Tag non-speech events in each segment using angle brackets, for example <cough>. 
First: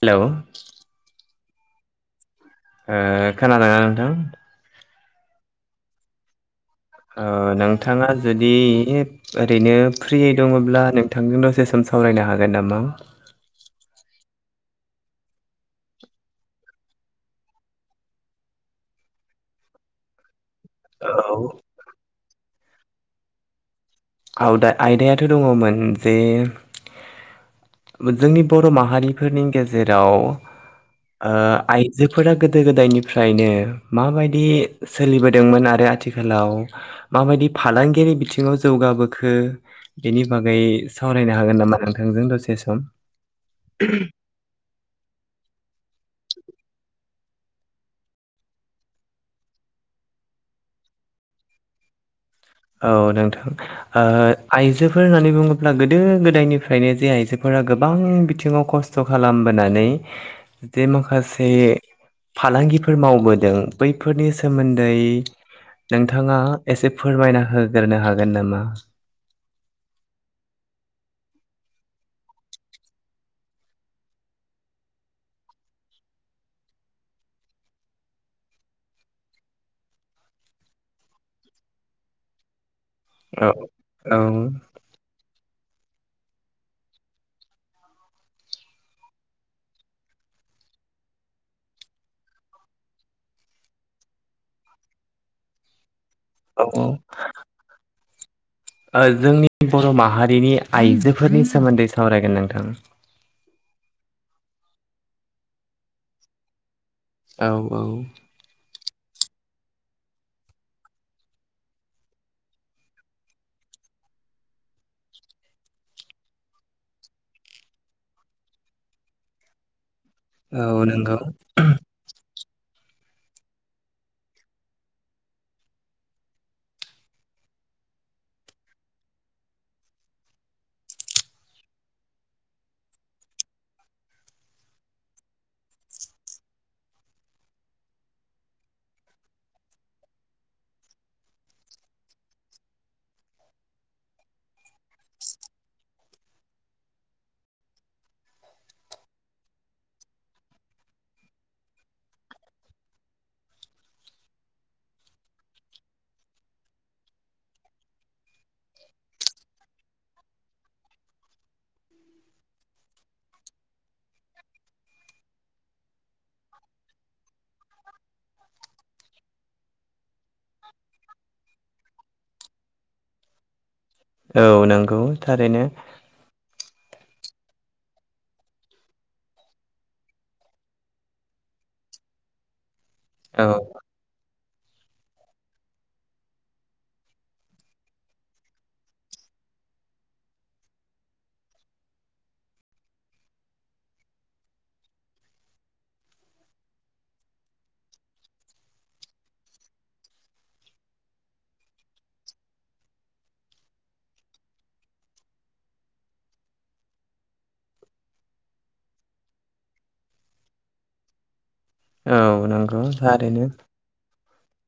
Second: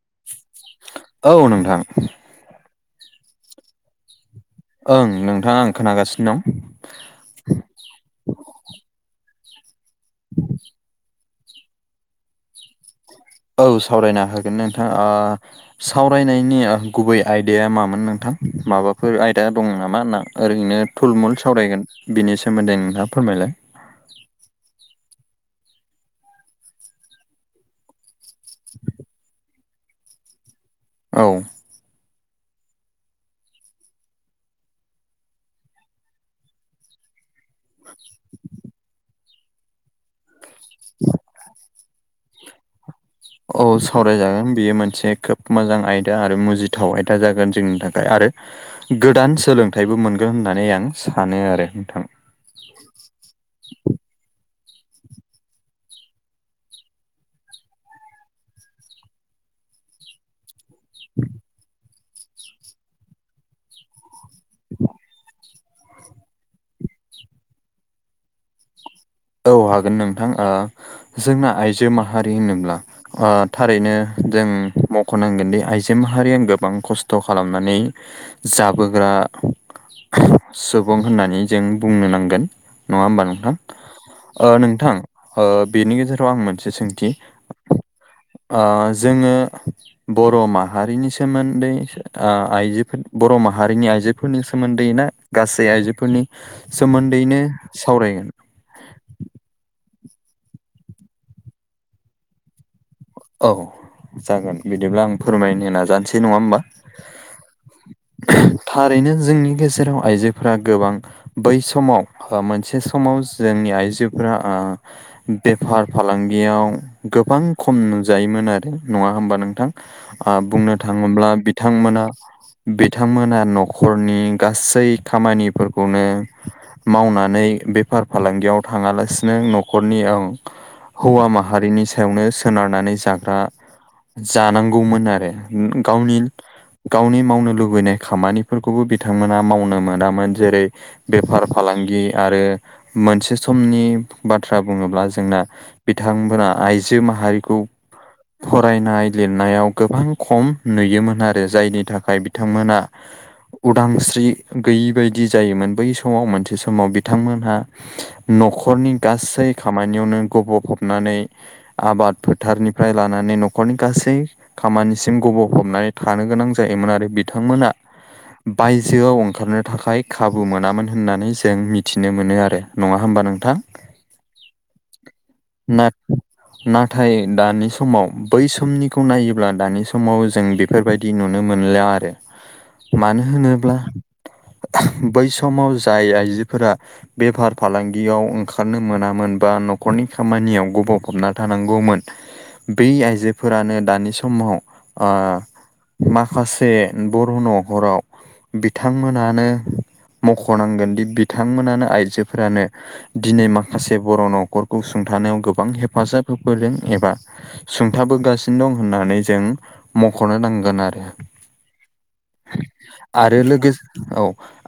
Hello औ नोंथां। ओ खोनादोंना नोंथां? ओं नोंथां आं खोनागासिनो दं। ओ नोंथाङा जुदि ओरैनो फ्रियै दङब्ला नों थोंजों दसे सम सावरायनो हागोन नामा? औ सावरायनो हागोन नोंथां आ सावरायनायनि ओ गुबै आयदाया मामोन नोंथां माबाफोर आयदा दं नामा ना ओरैनो औ थुलमुल सावरायगोन बिनि सोमोन्दै नोंथाङा फोरमायलाय। औ दा आयदायाथ' दङमोन जे जोंनि बर' माहारिफोरनि गेजेराव औ ओ आय जेफोरा गोदो गोदायनिफ्रायनो माबायदि सोलिबोदोंमोन आरो आथिखालाव माबायदि फालांगिनि बिथिङाव जौगाबोखो। बेनि बागै सावरायनो हागोन नामा नोंथांजों दसे सम? औ सावराय जागोन बेयो मोनसे खोब मोजां आयदा आरो मुजिथाव आयदा जागोन जोंनि थाखाय आरो गोदान सोलोंथाइबो मोनगोन होननानै आं सानो आरो नोंथां। औ नोंथां। ओ आइजोफोर होननानै बुङोब्ला गोदो गोदायनिफ्रायनो जे आइजोफोरा गोबां बिथिङाव खस्थ' स्थ' खालामबोनानै जे माखासे फालांगिफोर मावबोदों बैफोरनि सोमोन्दै। नोंथाङा एसे फोरमायना होग्रोनो हागोन नामा? औ हागोन नोंथां ओ जोंना आइजो माहारि होनोब्ला ओ थारैनो जों मख' नांगोनदि आइजो माहारिया गोबां खस्थ' खालामनानै। जाबोग्रा सुबुं होननानै जों बुंनो नांगोन। नङा होमबा औ नोंथां? औ ओ नोंथां ओ बेनि गेजेराव आं मोनसे सोंथि ओ जोङो बर' माहारिनि सोमोन्दैसो ओ आइजोफोर बर' माहारिनि आइजोफोरनि सोमोन्दै ना गासै आइजोफोरनि औ औ सोमोन्दैनो सावरायगोन? ओ जोंनि बर' माहारिनि आइजोफोरनि सोमोन्दै सावरायगोन नोंथां औ जागोन बिदिब्ला आं फोरमायनो नाजानोसै नङा होमबा। औ औ थारैनो जोंनि गेजेराव आइजोफोरा गोबां बै समाव हो मोनसे समाव जोंनि आइजोफोरा ओ बेफार फालांगियाव गोबां खम नु जायोमोन आरो नङा होमबा नोंथां। आ बुंनो नंगौ थाङोब्ला बिथांमोना बिथांमोना न'खरनि गासै खामानिफोरखौनो मावनानै बेफार फालांगियाव थाङालासिनो नखरनि औ हौवा माहारिनि सायावनो सोनारनानै जाग्रा जानांगौमोन आरो गावनि गावनि मावनो लुबैनाय खामानिफोरखौबो बिथांमोना मावनो मोनामोन जेरै बेफार फालांगि आरो मोनसे समनि बाथ्रा बुङोब्ला जोंना बिथांमोना आइजो माहारिखौ फरायनाय लिरनायाव गोबां खम नुयोमोन आरो जायनि थाखाय बिथांमोना उदांस्रि गैयि बदि जायोमोन बै समाव मोनसे समाव बिथांमोनहा नखरनि गासै खामानियावनो गबफबनानै आबाद फो थारनिफ्राय लानानै नखरनि गासै खामानिसिम गबफबनानै थानो गोनां जायोमोन आरो बिथांमोना बायजोआव ओंखारनो थाखाय खाबु मोनामोन होननानै जों मिथिनो मोनो आरो। नङा होमबा नोंथां? औ नंगौ थारैनो। नाथ ाय दानि समाव बै समनिखौ नायोब्ला दानि समाव जों बेफोरबायदि नुनो मोनला आरो। <inaudible> मानो औ होनोब्ला बै समाव जाय आइजोफोरा बेफार फालांगियाव ओंखारनो मोनामोन बा न'खरनि खामानियाव गब'फबना थानां गौमोन बै आइजोफोरानो दानि समाव ओ माखासे बर' न'खराव बिथांमोनानो मख'नांगोन दि बिथांमोनानो आइजोफोरानो दिनै माखासे बर' न'खरखौ सुंथानायाव गोबां हेफाजाब होफैदों एबा सुंथाबोगासिनो दं होननानै जों मखनो नांगोन आरो। औ नंगौ आरो थारैनो लोगोसे औ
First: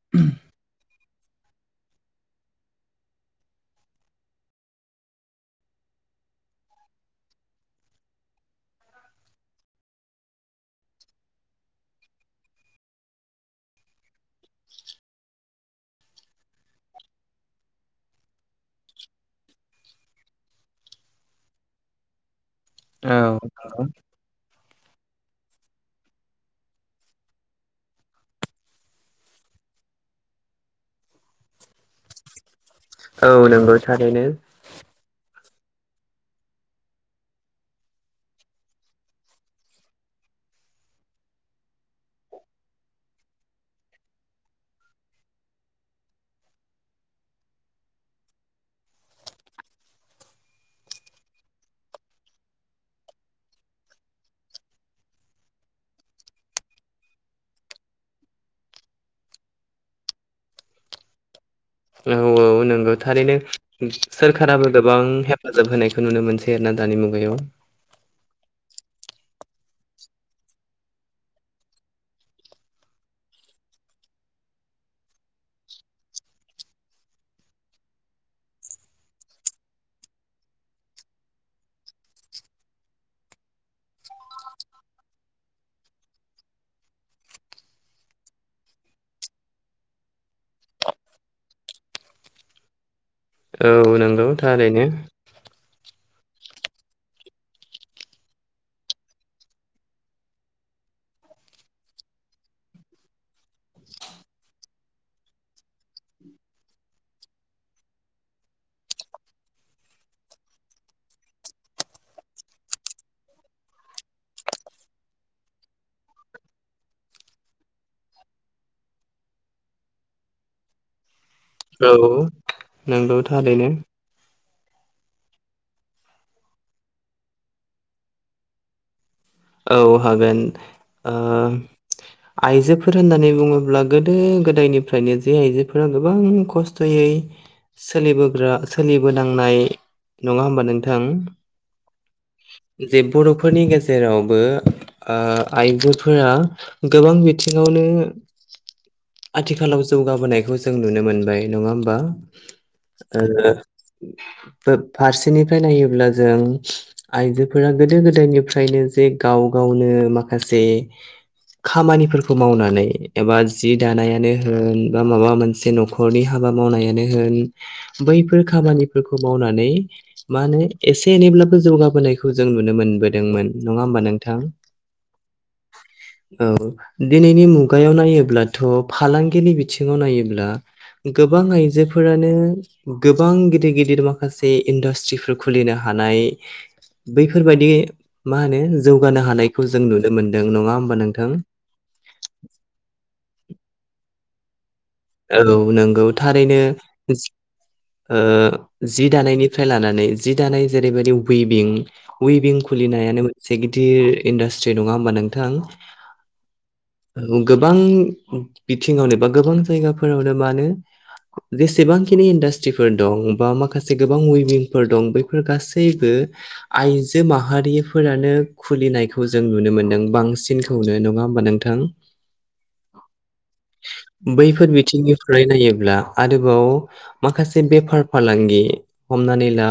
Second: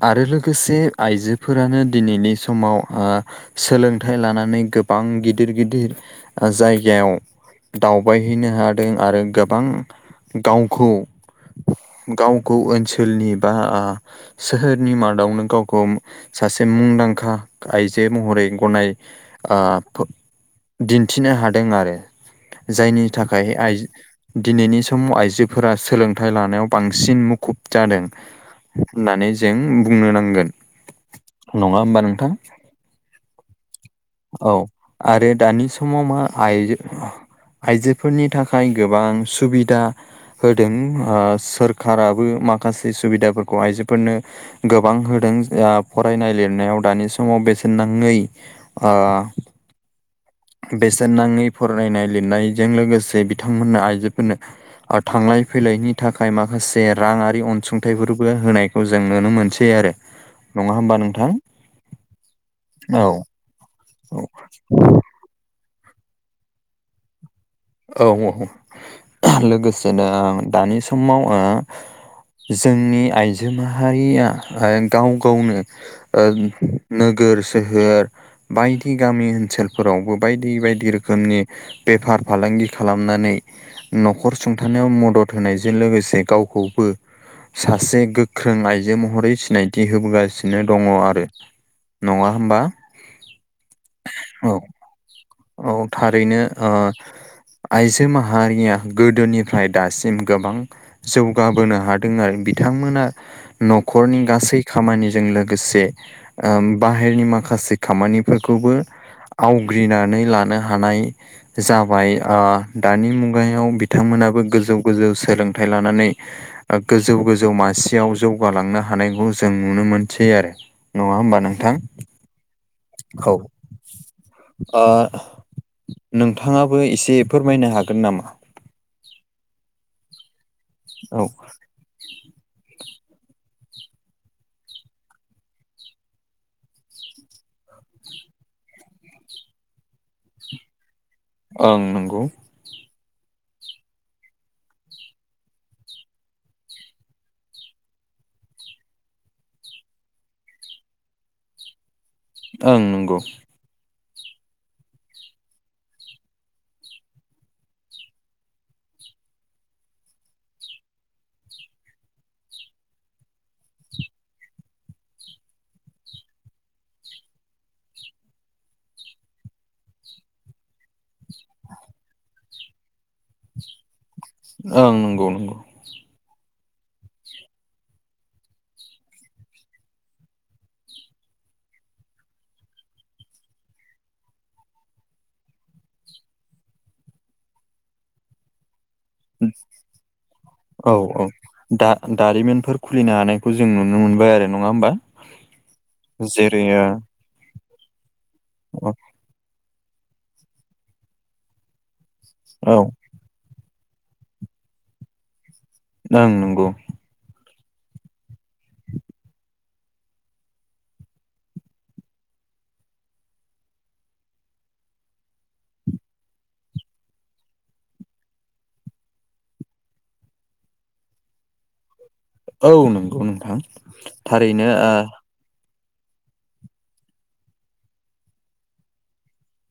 आरो लोगो लोगोसे आइजोफोरानो दिनैनि समाव ओ सोलोंथाइ लानानै गोबां गिदिर गिदिर ओ जायगायाव दावबायहैनो हादों आरो गोबां गावखौ गावखौ ओनसोलनि बा आ सोहोरनि मादावनो गावखौ सासे मुंदांखा आइजो महरै गनाय ओ थ' दिन्थिनो हादों आरो। जायनि औ थाखाय आइ नंगौ दिनैनि समाव आइजोफोरा सोलोंथाइ लानायाव बांसिन मुखुब जादों। होननानै जों बुंनो नांगोन नङा होमबा नोंथां? औ नंगौ थारैनो। औ आरो दानि समाव मा आयजो आइजोफोरनि थाखाय गोबां सुबिदा होदों ओ सोरखाराबो माखासे सुबिदाफोरखौहाय आइजोफोरनो गोबां होदों ओ फरायनाय लिरनायाव दानि समाव बेसेन नाङै ओ बेसेन नाङै फरायनाय लिरनायजों लोगोसे बिथांमोननो आइजोफोरनो ओ थांलाय फैलायनि थाखाय माखासे रांआरि अनसुंथाइफोरबो होनाय खौ जों नुनो मोनसै आरो नङा होमबा नोंथां? औ औ नोंगौ थारैनो औ सोरखाराबो गोबां हेफाजाब होनाय खो नुनो मोनसै आरो ना दानि मुगायाव। औ औ औ लोगोसेनो दानि समाव ओ जोंनि आइजो माहारिया ओ गाव गावनो ओ नोगोर सोहोर बायदि गामि ओनसोलफोरावबो बायदि बायदि रोखोमनि बेफार फालांगि खालामनानै न'खर सुंथानायाव मदद होनायजों लोगोसे गावखौबो सासे गोख्रों आइजो महरै सिनायथि होबोगासिनो दङ आरो। नङा होमबा? औ नोंगौ औ थारैनो। औ थारैनो अ आइजो माहारिया गोदोनिफ्राय दासिम गोबां जौगाबोनो हादों आरो बिथांमोना न'खरनि गासै खामानिजों लोगोसे बाहेरनि माखासे खामानिफोरखौबो आवग्रिनानै लानो हानाय जाबाय दानि मुगायाव बिथांमोनाबो गोजौ गोजौ सोलोंथाइ लानानै ओ गोजौ गोजौ मासियाव जौगालांनो हानायखौ जों नुनो मोनसै आरो। नङा होमबा नों औ नोंगौ थारैनो। नोंथाङाबो एसे फोरमायनो हागोन नामा? औ हागोन ओ औ आइजोफोर होननानै बुङोब्ला गोदो गोदायनिफ्रायनो जे आइजोफोरा गोबां खस्थ'यै सोलिबोग्रा सोलिबोनांनाय नङा होमबा नोंथां? ओं नंगौ‌। जे बर'फोरनि गेजेराव बो आ आइजोफोरा गोबां बिथिङावनो आथिखालाव जौगाबोनायखौ जों नुनो मोनबाय नङा होमबा? ओं नंगौ आरो फारसेनिफ्राय नायोब्ला जों आइजोफोरा गोदो गोदायनिफ्रायनो जे गाव गावनो माखासे खामानिफोरखौ मावनानै एबा जि दानायानो होन बा माबा मोनसे न'ख खरनि हाबा मावनायानो होन बैफोर खामानिफोरखौ मावनानै मा होनो एसे एनैब्लाबो जौगाबोनायखौ जों नुनो मोनबोदोंमोन नङा होमबा नों ओं नंगौ नंगौ औ दिनैनि मुगायाव नायोब्लाथ' फालांगिनि बिथिङाव नायोब्ला गोबां आइजोफोरानो गोबां गिदिर गिदिर माखासे इन्डास्ट्रिफोर खुलिनो हानाय बैफोरबायदि मा होनो जौगानो हानायखौ जों नुनो मोनदों नङा औ होमबा औ नोंथां? दा दारिमिनफोर खुलिनो हानायखौ जों नुनो मोनबाय आरो नङा होमबा। औ नंगौ थारैनो जेरै ओ ओ जि दानायनि फ्राय लानानै जि दानाय जेरैबायदि उइभिं उइभिं औ ओं खुलिनाय मोन‌ से गिदिर इन्डास्ट्रि नङा होमबा नोंथां? ओं नंगौ गोबां बिथिङावनो बा गोबां जायगाफोरावनो मानो जेसेबांखिनि इन्डास्ट्रिफोर दं बा माखासे गोबां उइभिंफोर दं बैफोर गासैबो आइजो माहारिफोरानो खुलिनायखौ जों नुनो मोन्दों बांसिन खौनो नङा होमबा नोंथां। औ नंगौ नोंथां बैफोर थारैनो ओ बिथिंनिफ्राय नायोब्ला आरोबाव माखासे बेफार फालांगि हमनानै ला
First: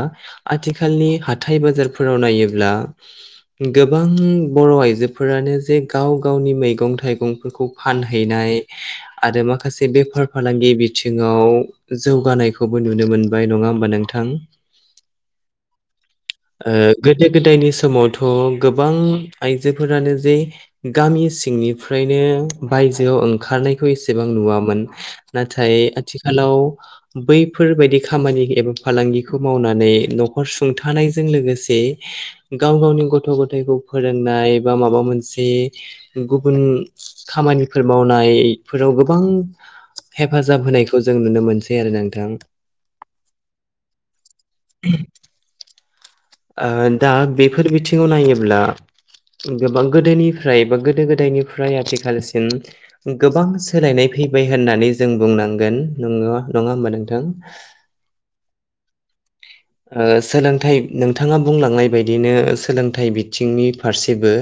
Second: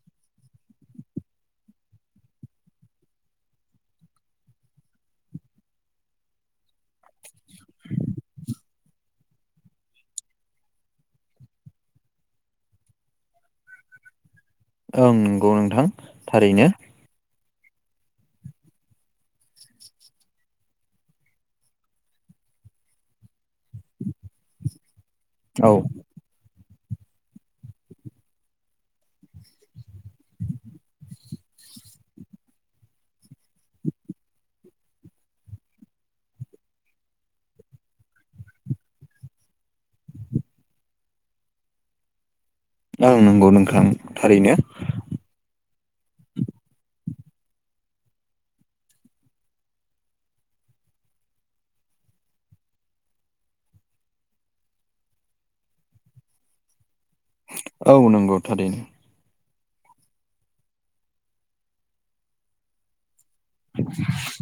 आथिखालनि हाथाय बाजारफोराव नायोब्ला गोबां बर' आइजोफोरानो जे गाव गावनि मैगं थाइगंफोरखौ फानहैनाय आरो माखासे बेफार फालांगि बिथिङाव जौगानायखौबो नुनो मोनबाय नङा होमबा नोंथां? ओं नंगौ नोंथां थारैनो। ओ गोदो गोदायनि समावथ' गोबां आइजोफोरानो जे गामि सिंनिफ्रायनो बायजोआव ओंखारनाय एसेबां नुवामोन औ नाथाय आथिखालाव बैफोरबायदि खामानि एबा फालांगिखौ मावनानै न'खर सुंथानायजों लोगोसे गाव गावनि गथ' गथथायखौ फोरोंनाय बा माबा मोनसे गुबुन खामानिफोर मावनाय फोराव गोबां हेफाजाब होनायखौ जों नुनो मोनसै आरो ना नोंथां। ओं नंगौ नोंथां थारैनो। दा बेफोर बिथिङाव नायोब्ला गोबां गोदोनिफ्राय बा गोदो गोदायनिफ्राय आथिखालसिम गोबां सोलायनाय फैबाय होननानै जों बुंनांगोन नों नङा होमबा नोंथां? औ नंगौ थारैनो ओ सोलोंथाइ नोंथाङा बुंलांनाय बायदिनो सोलोंथाइ बि थिंनि फारसेबो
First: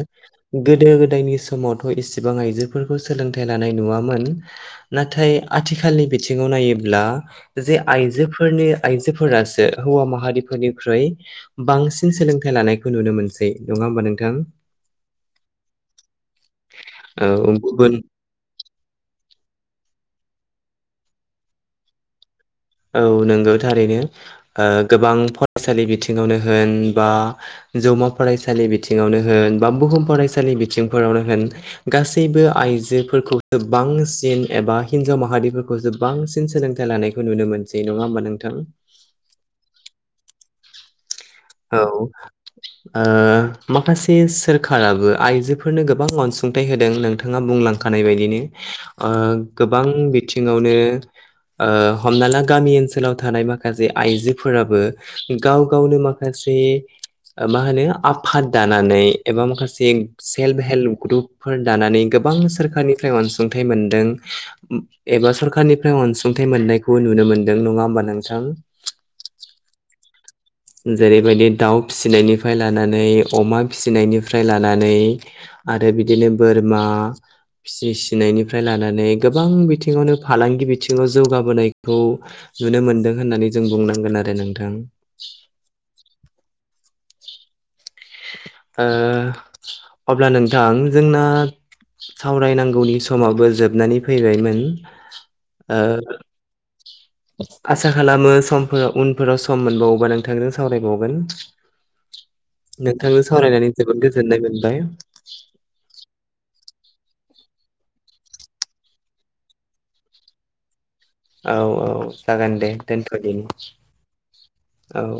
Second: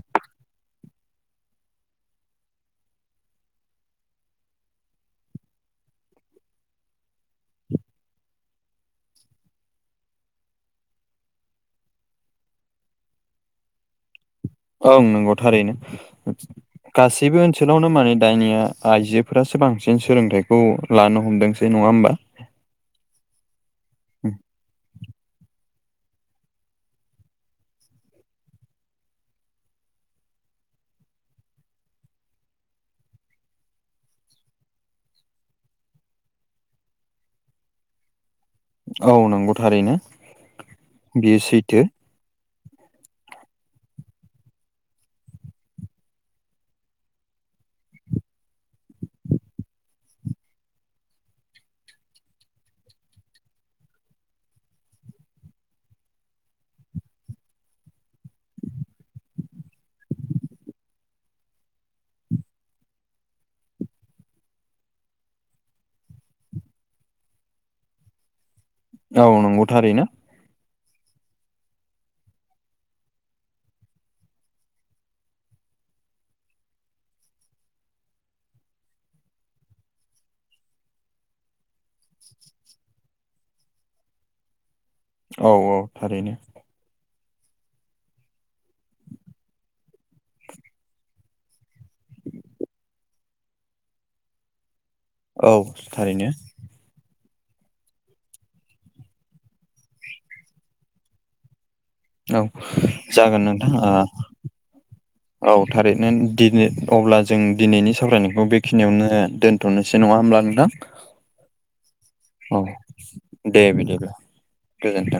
गोदो गोदायनि समावथ' इसिबां आइजोफोरखौ सोलोंथाइ लानाय नुवामोन नाथाय आथिखालनि बिथिङाव नायोब्ला जे आइजोफोरनि आइजोफोरासो हौवा माहारिफोरनिख्रुइ बांसिन सोलोंथाइ लानायखौ नुनो मोनसै नङा होमबा नोंथां? औं नंगौ थारैनो गासैबो औ ओनसोलावनो गुबुन मोनो। दानिया आइजोफोरासो बांसिन सोलोंथाइखौ लानो हमदोंसै नङा होमबा? औ नोंगौ थारैनो गोबां फरायसालि बिथिङावनो होन बा जौमा फरायसालि बिथिङावनो होन बा बुहुम फरायसालि बिथिंफोरावनो होन गासैबो आइजोफोरखौ गो बां सिन एबा हिनजाव माहारिफोरखौसो बांसिन सोलोंथाइ लानायखौ नुनो मोनसै नङा होमबा नोंथां? औ नंगौ थारैनो। बेयो औ सैथो माखासे सोरखाराबो आइजोफोरनो गोबां अनसुंथाइ होदों नोंथाङा बुंलां खानाय बायदिनो ओ गोबां बिथिङावनो ओ हमना ला गामि ओनसोलाव थानाय माखासे आइजोफोराबो गाव गावनो माख खासे मा होनो आफाद दानानै एबा माखासे सेल्फ हेल्प ग्रुप फोर दानानै गोबां सोरखारनिफ्राय अनसुंथाइ मोनदों। एबा सरखारारनिफ्राय अनसुंथाइ मोननायखौ नुनो मोनदों नङा होमबा नोंथां औ नंगौथारै नो जेरैबायदि दाउ फिसिनायनिफ्राय लानानै अमा फिसिनायनिफ्राय लानानै आरो बिदिनो बोरमा फि सिनायनिफ्राय लानानै गोबां बिथिङावनो फालांगि बिथिङाव जौगाबोनायखौ नुनो मोनदों होननानै जों बुंनांगोन आरो नोंथां औ औ थारैनो ओ अब्ला नोंथां जोंना सावरायनांगौनि समावबो जोबनानै फैबायमोन औ ओ थारैनो आसा खालामो समफोराव उनफोराव सम मोनबावोबा नोंथांजों सावरायबावगोन। औ नोंथांजों जागोन सावरायनानै नोंथां जोबोद गोजोननाय मोनबाय ओ औ थारैनो दि अब्ला जों दिनैनि सावरायनायखौ बेखिनियावनो दोन्थ'नोसै नङा होमब्ला नोंथां। औ औ औ जागोन दे दोनथ'नि दे बिदिब्ला गोजोन्थों औ